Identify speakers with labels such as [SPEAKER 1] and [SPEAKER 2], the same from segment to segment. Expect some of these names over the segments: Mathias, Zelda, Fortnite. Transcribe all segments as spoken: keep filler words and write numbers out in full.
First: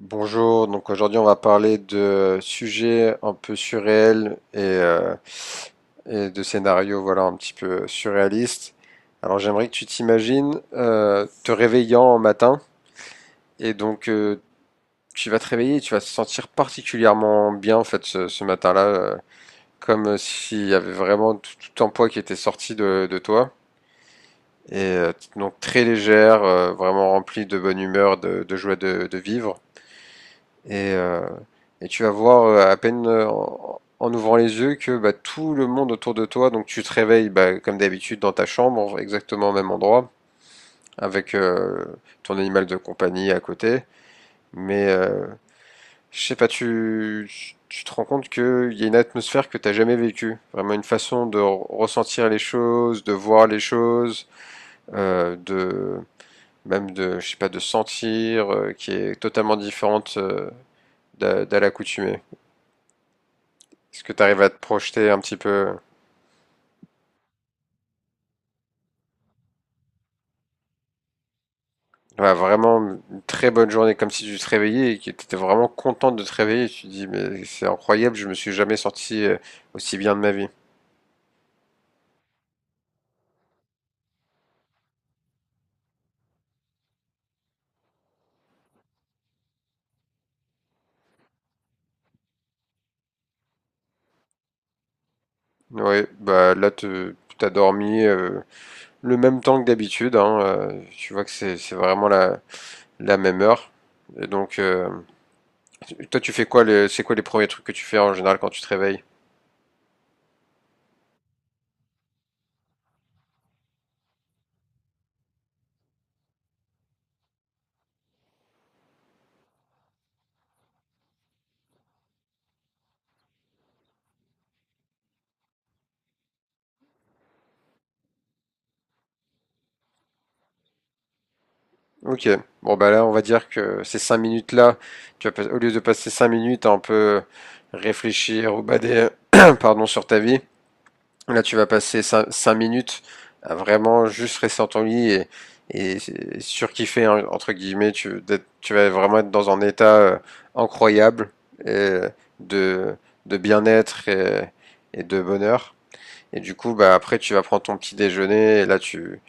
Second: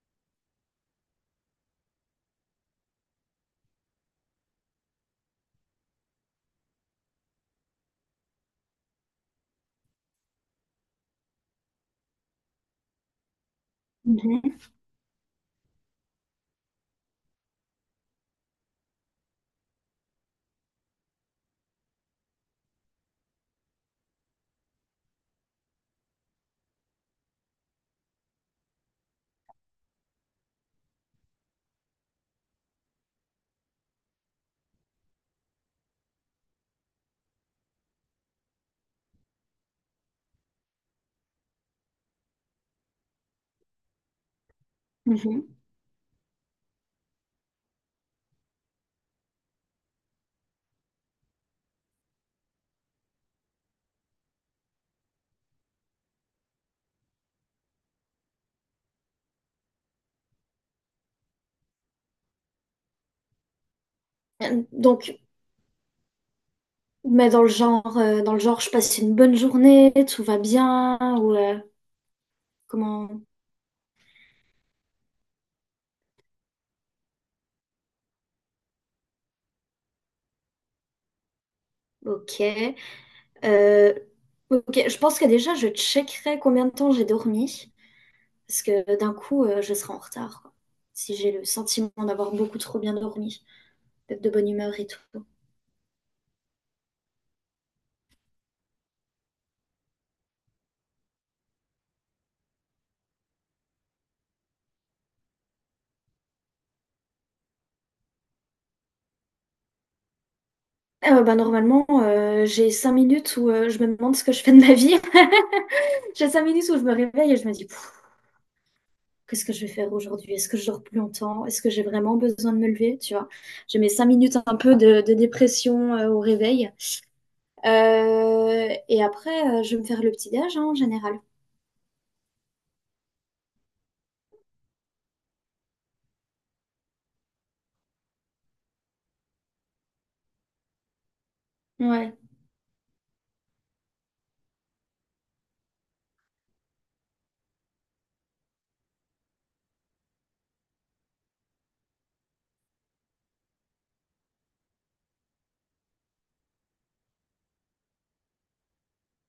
[SPEAKER 1] Bonjour, donc aujourd'hui on va parler de sujets un peu surréels et, euh, et de scénarios voilà, un petit peu surréalistes. Alors j'aimerais que tu t'imagines euh, te réveillant un matin et donc euh,
[SPEAKER 2] Mhm,
[SPEAKER 1] tu vas te réveiller et tu vas te sentir particulièrement bien en fait ce, ce matin-là, euh, comme s'il y avait vraiment tout, tout un poids qui était sorti de, de toi. Et euh, donc très légère, euh, vraiment remplie de bonne humeur, de, de joie de, de vivre. Et, euh, et tu vas voir euh, à peine euh, en, en ouvrant les yeux que bah, tout le monde autour de toi, donc tu te réveilles bah, comme d'habitude dans ta chambre, exactement au même endroit, avec euh, ton animal de compagnie à côté. Mais euh,
[SPEAKER 2] mhm.
[SPEAKER 1] je sais pas, tu, tu te rends compte qu'il y a une atmosphère que t'as jamais vécue. Vraiment une façon de re- ressentir les choses, de voir les choses, euh, de même de, je sais pas, de sentir, euh, qui est totalement différente euh, d'à d'à l'accoutumée. Est-ce que tu arrives à te
[SPEAKER 2] Euh,
[SPEAKER 1] projeter
[SPEAKER 2] Donc,
[SPEAKER 1] un petit peu?
[SPEAKER 2] mais dans le genre, euh, dans le genre, je passe une bonne journée, tout va bien, ou euh,
[SPEAKER 1] Ouais, vraiment une
[SPEAKER 2] comment?
[SPEAKER 1] très bonne journée, comme si tu te réveillais et que tu étais vraiment contente de te réveiller. Tu te dis, mais c'est incroyable, je me suis jamais sorti euh, aussi bien de ma vie.
[SPEAKER 2] Ok. Euh, ok, je pense que déjà, je checkerai combien de temps j'ai dormi, parce que d'un coup, euh, je serai en retard, quoi. Si j'ai le sentiment d'avoir beaucoup trop bien dormi, d'être de bonne humeur et tout.
[SPEAKER 1] Ouais, bah là, tu as dormi euh, le même temps que d'habitude. Hein, euh, tu vois que c'est c'est vraiment la, la même heure. Et donc, euh, toi, tu fais quoi, les- c'est quoi les premiers trucs que tu fais en général quand tu te réveilles?
[SPEAKER 2] Euh, bah, normalement, euh, j'ai cinq minutes où euh, je me demande ce que je fais de ma vie. J'ai cinq minutes où je me réveille et je me dis, qu'est-ce que je vais faire aujourd'hui? Est-ce que je dors plus longtemps? Est-ce que j'ai vraiment besoin de me lever? Tu vois, j'ai mes cinq minutes un peu de, de dépression euh, au réveil. Euh, et après, euh, je vais me faire le petit déj, hein, en général.
[SPEAKER 1] Ok, bon bah là on va dire que ces cinq minutes là, tu vas pas- au lieu de passer cinq minutes à un peu réfléchir ou bader pardon, sur ta vie, là tu vas passer
[SPEAKER 2] Ouais.
[SPEAKER 1] cin- cinq minutes à vraiment juste rester dans ton lit et, et surkiffer hein, entre guillemets, tu, d'être- tu vas vraiment être dans un état euh, incroyable et de, de bien-être et, et de bonheur. Et du coup bah après tu vas prendre ton petit déjeuner et là tu,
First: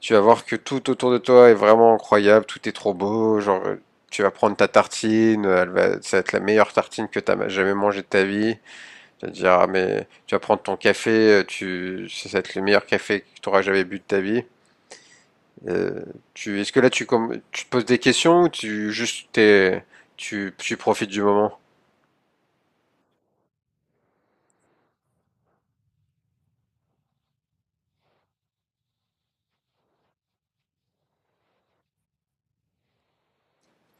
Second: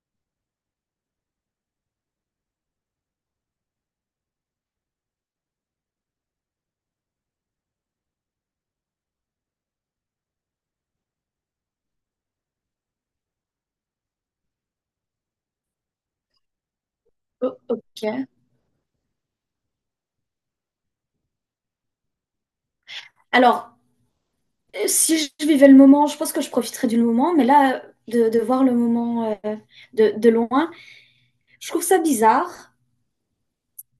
[SPEAKER 1] tu vas voir que tout autour de toi est vraiment incroyable, tout est trop beau, genre euh, tu vas prendre ta tartine, euh, elle va, ça va être la meilleure tartine que tu as jamais mangée de ta vie. Tu vas te dire, ah, mais tu vas prendre ton café, euh, tu, ça va être le meilleur café que tu auras jamais bu de ta vie. Euh, tu, est-ce que là tu, comme,
[SPEAKER 2] O-
[SPEAKER 1] tu te poses des
[SPEAKER 2] ok.
[SPEAKER 1] questions ou tu juste t'es, tu, tu profites du moment?
[SPEAKER 2] Alors, euh, si je vivais le moment, je pense que je profiterais du moment, mais là, de, de voir le moment euh, de, de loin, je trouve ça bizarre.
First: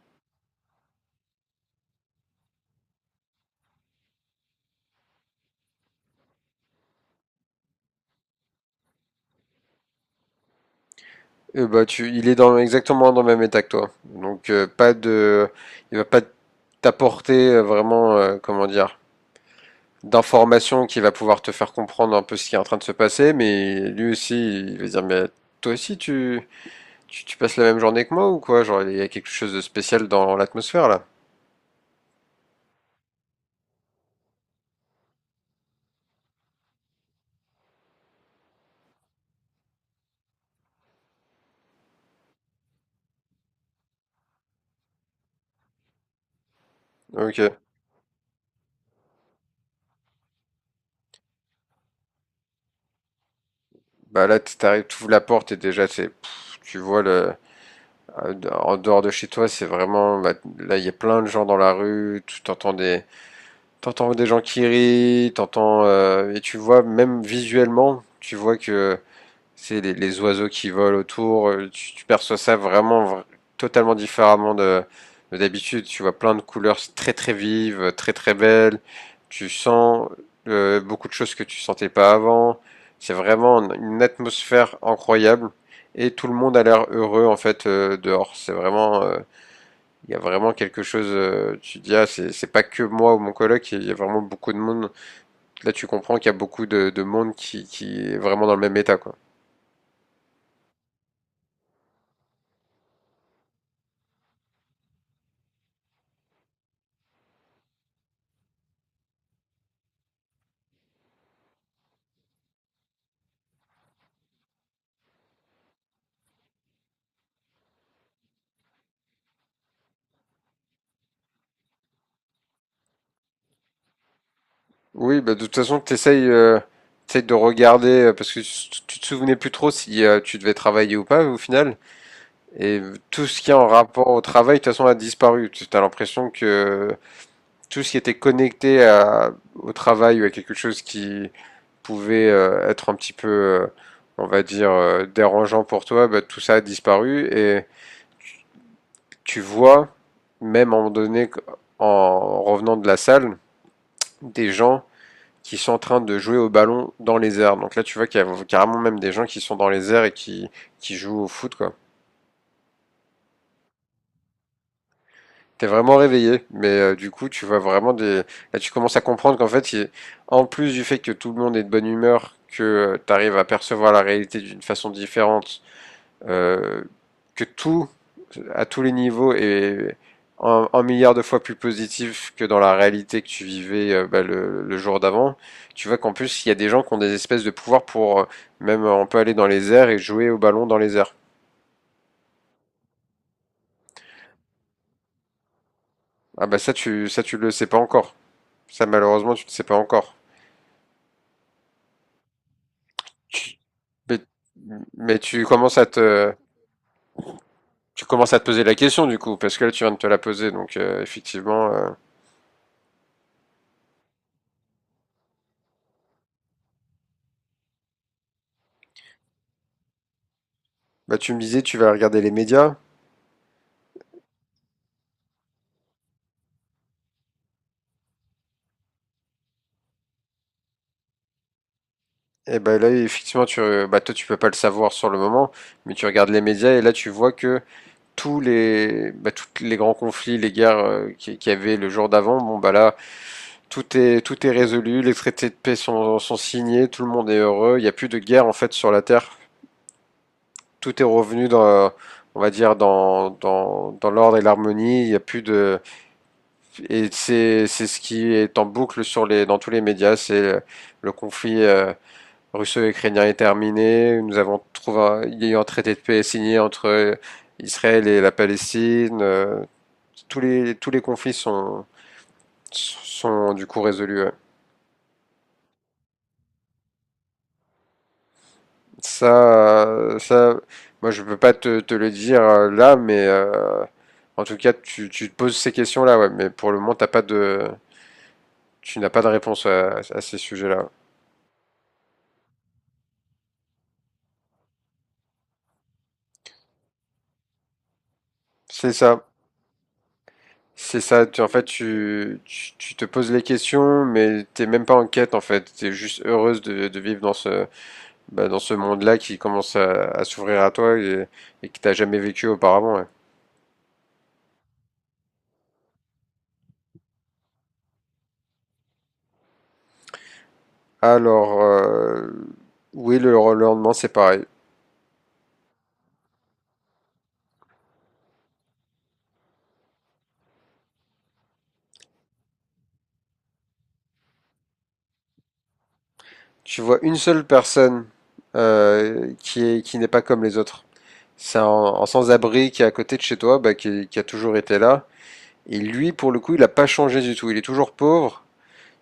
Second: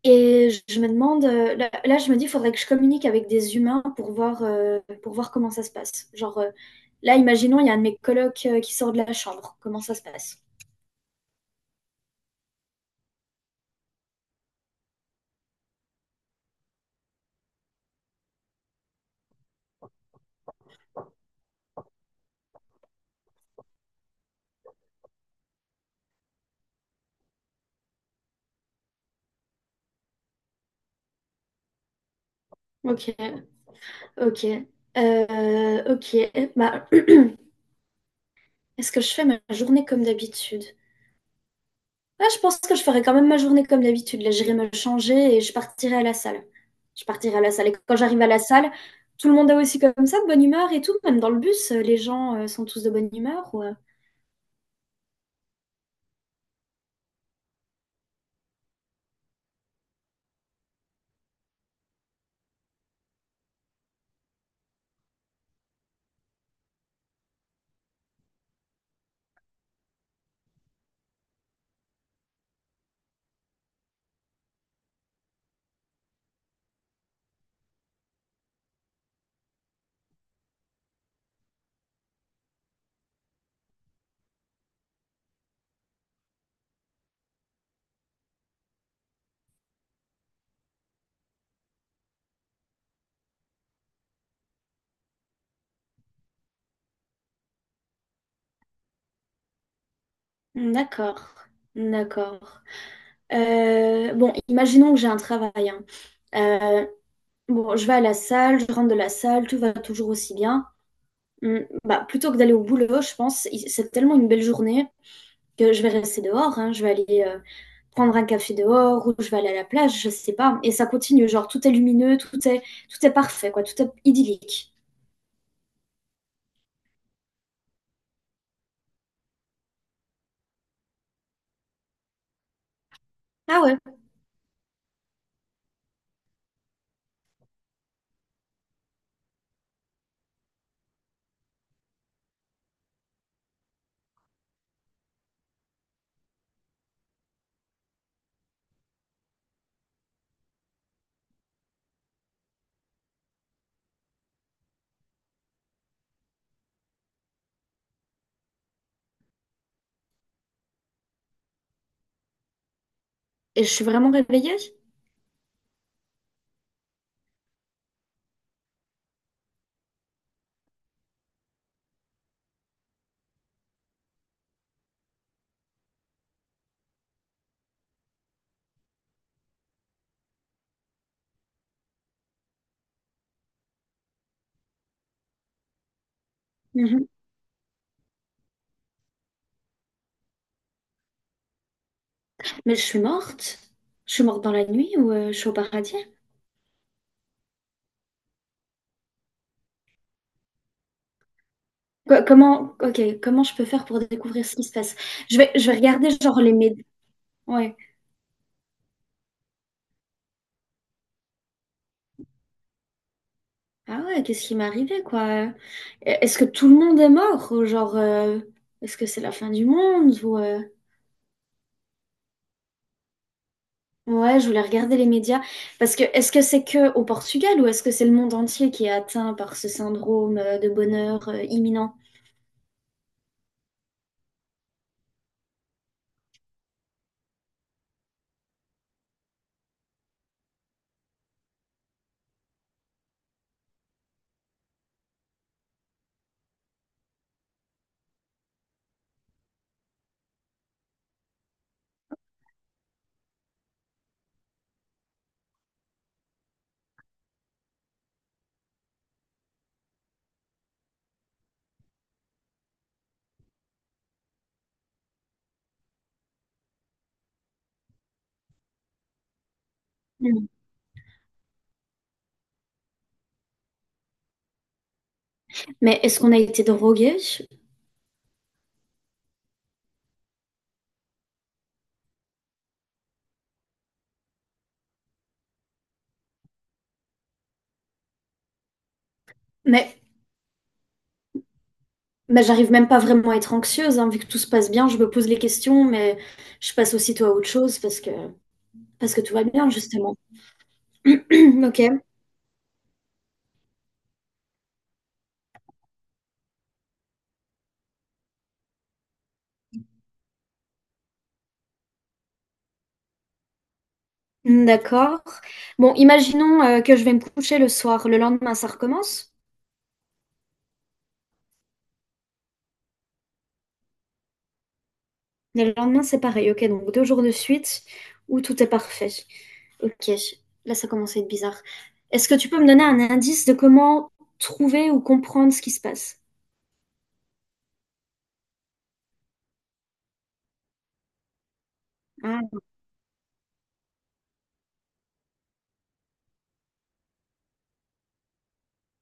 [SPEAKER 2] Et je me demande, euh, là, là, je me dis, il faudrait que je communique avec des humains pour voir, euh, pour voir comment ça se passe. Genre, euh, là, imaginons, il y a un de mes colocs euh, qui sort de la chambre. Comment ça se passe?
[SPEAKER 1] Euh, bah, tu, il est dans, exactement dans le même état que toi. Donc, euh, pas de, il va pas t'apporter euh, vraiment, euh, comment dire, d'informations qui va pouvoir te faire comprendre un peu ce qui est en train de se passer, mais lui aussi, il va dire, mais toi aussi, tu, tu, tu passes la même journée que moi ou quoi? Genre, il y a quelque chose de spécial dans l'atmosphère là.
[SPEAKER 2] Ok, ok, Euh, ok. Bah, est-ce que je fais ma journée comme d'habitude? Ah, je pense que je ferai quand même ma journée comme d'habitude. Là, j'irai me changer et je partirai à la salle. Je partirai
[SPEAKER 1] Ok.
[SPEAKER 2] à la salle. Et quand j'arrive à la salle, tout le monde est aussi comme ça, de bonne humeur et tout. Même dans le bus, euh, les gens euh, sont tous de bonne humeur. Ou, euh,
[SPEAKER 1] Bah là, t'arrives, tu ouvres la porte et déjà, c'est, tu vois le, en dehors de chez toi, c'est vraiment, bah, là, il y a plein de gens dans la rue, tu t'entends des, t'entends des gens qui rient, t'entends, euh, et tu vois même visuellement, tu vois que c'est les, les oiseaux qui volent autour. euh, Tu, tu perçois ça vraiment vra- totalement différemment de, de d'habitude. Tu vois plein de couleurs très très vives, très très belles. Tu sens euh, beaucoup de choses que tu sentais pas avant. C'est vraiment une une atmosphère incroyable et tout le monde a l'air heureux en fait euh, dehors. C'est vraiment, euh, il y a vraiment quelque chose. euh, tu te dis ah c'est c'est pas que moi ou mon coloc, il y a vraiment beaucoup de monde. Là tu comprends qu'il y a beaucoup de, de monde qui qui est vraiment dans le même état quoi.
[SPEAKER 2] D'accord, d'accord. Euh, bon, imaginons que j'ai un travail, hein. Euh, bon, je vais à la salle, je rentre de la salle, tout va toujours aussi bien. Hum, bah, plutôt que d'aller au boulot, je pense, il- c'est tellement une belle journée que je vais rester dehors, hein. Je vais aller euh, prendre un café dehors ou je vais aller à la plage, je sais pas. Et ça continue, genre tout est lumineux, tout est, tout est parfait, quoi, tout est idyllique.
[SPEAKER 1] Oui, bah, de toute façon, tu essayes, de regarder, euh, parce que tu tu te souvenais plus trop si euh, tu devais travailler ou pas au final. Et euh, tout ce qui est
[SPEAKER 2] Ah
[SPEAKER 1] en
[SPEAKER 2] ouais,
[SPEAKER 1] rapport au travail, de toute façon, a disparu. Tu as l'impression que euh, tout ce qui était connecté à- au travail ou à quelque chose qui pouvait euh, être un petit peu, euh, on va dire, euh, dérangeant pour toi, bah, tout ça a disparu. Et tu vois, même à un moment donné, en revenant de la salle, des gens qui sont en train de jouer au ballon dans les airs. Donc là, tu vois qu'il y a carrément même des gens qui sont dans les airs et qui, qui jouent au foot, quoi.
[SPEAKER 2] et je suis vraiment réveillée?
[SPEAKER 1] T'es vraiment réveillé, mais euh, du coup, tu vois vraiment des. Là, tu commences à comprendre qu'en fait, il- en plus du fait que tout le monde est de bonne humeur, que tu arrives à percevoir la réalité d'une façon différente euh, que tout, à tous les niveaux, est un, un milliard de fois plus positif que dans la réalité que tu vivais euh, bah, le, le jour d'avant, tu vois qu'en plus, il y a des gens qui ont
[SPEAKER 2] Mhm.
[SPEAKER 1] des espèces de pouvoirs pour, euh, même, euh, on peut aller dans les airs et jouer au ballon dans les airs.
[SPEAKER 2] Mais je suis morte? Je suis morte dans la nuit ou euh, je suis au paradis?
[SPEAKER 1] Ah bah ça, tu, ça, tu le sais pas encore. Ça, malheureusement, tu ne le sais pas encore.
[SPEAKER 2] Quoi- comment, ok, comment je
[SPEAKER 1] Tu-
[SPEAKER 2] peux faire pour découvrir ce qui se
[SPEAKER 1] Mais,
[SPEAKER 2] passe?
[SPEAKER 1] mais
[SPEAKER 2] Je
[SPEAKER 1] tu
[SPEAKER 2] vais, je vais
[SPEAKER 1] commences à
[SPEAKER 2] regarder
[SPEAKER 1] te,
[SPEAKER 2] genre les médias. Ouais.
[SPEAKER 1] tu commences à te poser la question, du coup, parce que là, tu viens de te la poser, donc euh, effectivement, euh,
[SPEAKER 2] Ah ouais, qu'est-ce qui m'est arrivé, quoi? Euh, Est-ce que tout le monde est mort? Ou genre, euh, est-ce que c'est la fin du monde? Ou euh,
[SPEAKER 1] bah tu me disais, tu vas regarder les médias.
[SPEAKER 2] Ouais, je voulais regarder les médias. Parce que est-ce que c'est que au Portugal ou est-ce que c'est le monde entier qui est atteint par ce syndrome euh, de bonheur euh, imminent?
[SPEAKER 1] Et ben là, effectivement, tu, euh, bah, toi, tu peux pas le savoir sur le moment, mais tu regardes les médias et là, tu vois que tous les, bah, tous les grands conflits, les guerres euh, qui- qu'il y avait le jour d'avant, bon, bah là, tout est, tout est résolu, les traités de paix sont, sont signés, tout le monde est heureux, il n'y a plus de guerre, en fait, sur la Terre. Tout est revenu, dans, on va dire, dans, dans, dans l'ordre et l'harmonie, il n'y a plus de, et c'est, c'est ce qui est en boucle sur les, dans tous les médias, c'est le, le conflit, euh, russo-ukrainien est terminé. Nous avons trouvé un, Il y a eu un traité de paix signé entre Israël et la Palestine. Euh, tous
[SPEAKER 2] Mm.
[SPEAKER 1] les, tous les conflits sont, sont du coup résolus. Ouais.
[SPEAKER 2] Mais est-ce qu'on a été drogué?
[SPEAKER 1] Ça, euh, ça, moi je peux pas te, te le dire euh, là, mais euh, en tout cas tu, tu te poses ces questions-là, ouais, mais pour le moment t'as pas de, tu n'as pas de réponse
[SPEAKER 2] Mais
[SPEAKER 1] à, à ces sujets-là.
[SPEAKER 2] Mais j'arrive même pas vraiment à être anxieuse, hein, vu que tout se passe bien, je me pose les questions, mais je passe aussitôt à autre chose parce que,
[SPEAKER 1] C'est
[SPEAKER 2] parce que
[SPEAKER 1] ça.
[SPEAKER 2] tout va bien, justement.
[SPEAKER 1] C'est ça, tu, en fait,
[SPEAKER 2] Ok,
[SPEAKER 1] tu, tu, tu te poses les questions, mais t'es même pas en quête, en fait. T'es juste heureuse de, de vivre dans ce, bah, dans ce monde-là qui commence à, à s'ouvrir à toi et, et que t'as jamais vécu auparavant. Ouais.
[SPEAKER 2] d'accord. Bon, imaginons euh, que je vais me coucher le soir, le lendemain ça recommence,
[SPEAKER 1] Alors, euh, oui, le, le lendemain, c'est pareil.
[SPEAKER 2] mais le lendemain c'est pareil, ok, donc deux jours de suite où tout est parfait. Ok, là ça commence à être bizarre. Est-ce que tu peux me donner un indice de comment trouver ou comprendre ce qui se passe?
[SPEAKER 1] Tu vois une seule personne euh, qui est, qui n'est pas comme les autres. C'est un, un
[SPEAKER 2] Ah.
[SPEAKER 1] sans-abri qui est à côté de chez toi, bah, qui, qui a toujours été là. Et lui, pour le coup, il a pas changé du tout. Il est toujours pauvre.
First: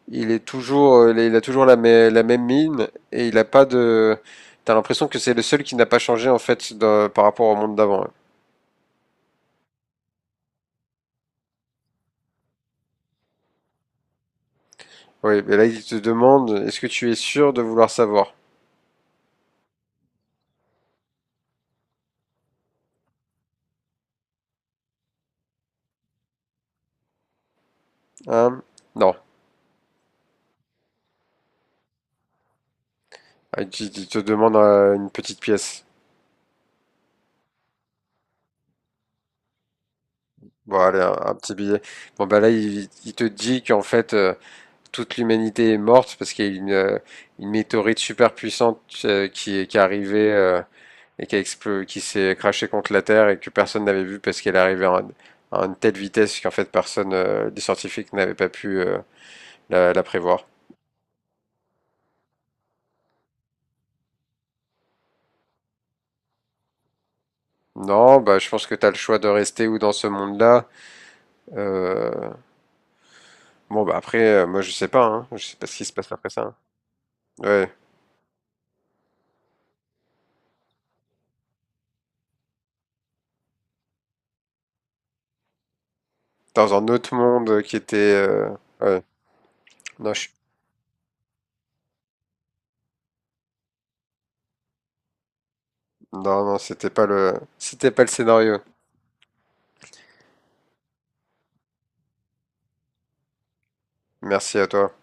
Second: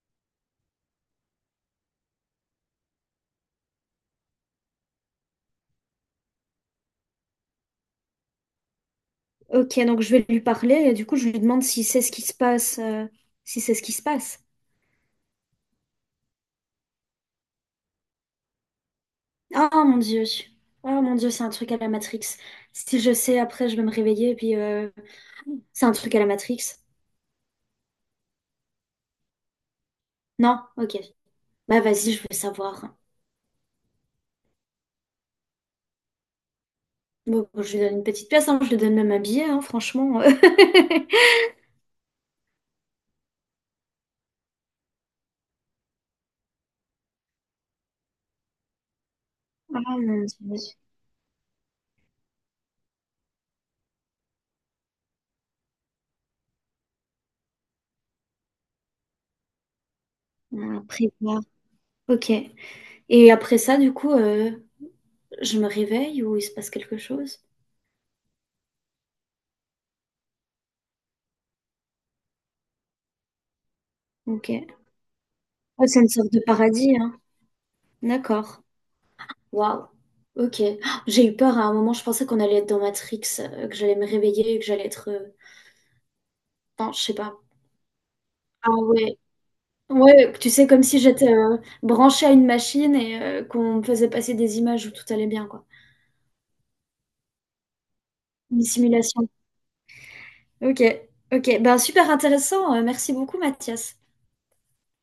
[SPEAKER 1] Il est toujours, euh, il a- toujours la, mê- la même mine et il a pas de. T'as l'impression que c'est le seul qui n'a pas changé en fait dans- par rapport au monde d'avant. Hein.
[SPEAKER 2] Ok, donc je vais lui parler et du coup je lui demande si c'est ce qui se passe, euh, si c'est ce qui se passe.
[SPEAKER 1] Oui, mais là il te demande, est-ce que tu es sûr de vouloir savoir?
[SPEAKER 2] Ah mon Dieu, ah mon Dieu, c'est un truc à la Matrix. Si je sais, après je vais me réveiller et puis euh, c'est un truc à la Matrix.
[SPEAKER 1] Hein? Non.
[SPEAKER 2] Non, ok. Bah vas-y, je veux savoir.
[SPEAKER 1] Ah, Il te il te demande euh, une petite pièce.
[SPEAKER 2] Bon, bon, je lui donne une petite pièce, hein, je lui donne même un billet, hein, franchement.
[SPEAKER 1] Bon, allez, un, un petit billet. Bon, bah là, il, il te dit qu'en fait, euh, toute l'humanité est morte parce qu'il y a une, euh, une météorite super puissante euh, qui est, qui est
[SPEAKER 2] Ah mon
[SPEAKER 1] arrivée
[SPEAKER 2] Dieu.
[SPEAKER 1] euh, et qui qui s'est crashée contre la Terre et que personne n'avait vu parce qu'elle arrivait à, un- à une telle vitesse qu'en fait personne, euh, les scientifiques n'avaient pas pu euh, la, la prévoir.
[SPEAKER 2] Ah, après, voilà. Ok. Et après ça, du coup, euh, je me réveille ou il se passe quelque chose?
[SPEAKER 1] Non, bah je pense que t'as le choix de rester ou dans ce monde-là. Euh, Bon bah après, euh, moi je
[SPEAKER 2] Ok.
[SPEAKER 1] sais pas, hein. Je sais pas ce qui
[SPEAKER 2] Oh,
[SPEAKER 1] se
[SPEAKER 2] c'est une
[SPEAKER 1] passe après
[SPEAKER 2] sorte de
[SPEAKER 1] ça. Hein.
[SPEAKER 2] paradis, hein.
[SPEAKER 1] Ouais,
[SPEAKER 2] D'accord. Waouh. Ok. Ah, j'ai eu peur à un moment, je pensais qu'on allait être dans Matrix, euh, que j'allais me réveiller, et que j'allais être... euh,
[SPEAKER 1] dans un
[SPEAKER 2] Enfin, je
[SPEAKER 1] autre
[SPEAKER 2] sais pas.
[SPEAKER 1] monde qui était, euh,
[SPEAKER 2] Ah
[SPEAKER 1] ouais.
[SPEAKER 2] ouais.
[SPEAKER 1] Non, je-
[SPEAKER 2] Ouais, tu sais, comme si j'étais euh, branchée à une machine et euh, qu'on me faisait passer des images où tout allait bien, quoi.
[SPEAKER 1] non, non, c'était pas le, c'était pas le scénario.
[SPEAKER 2] Une simulation. Ok, ok. Ben, super intéressant. Euh, merci beaucoup, Mathias.
[SPEAKER 1] Merci à toi.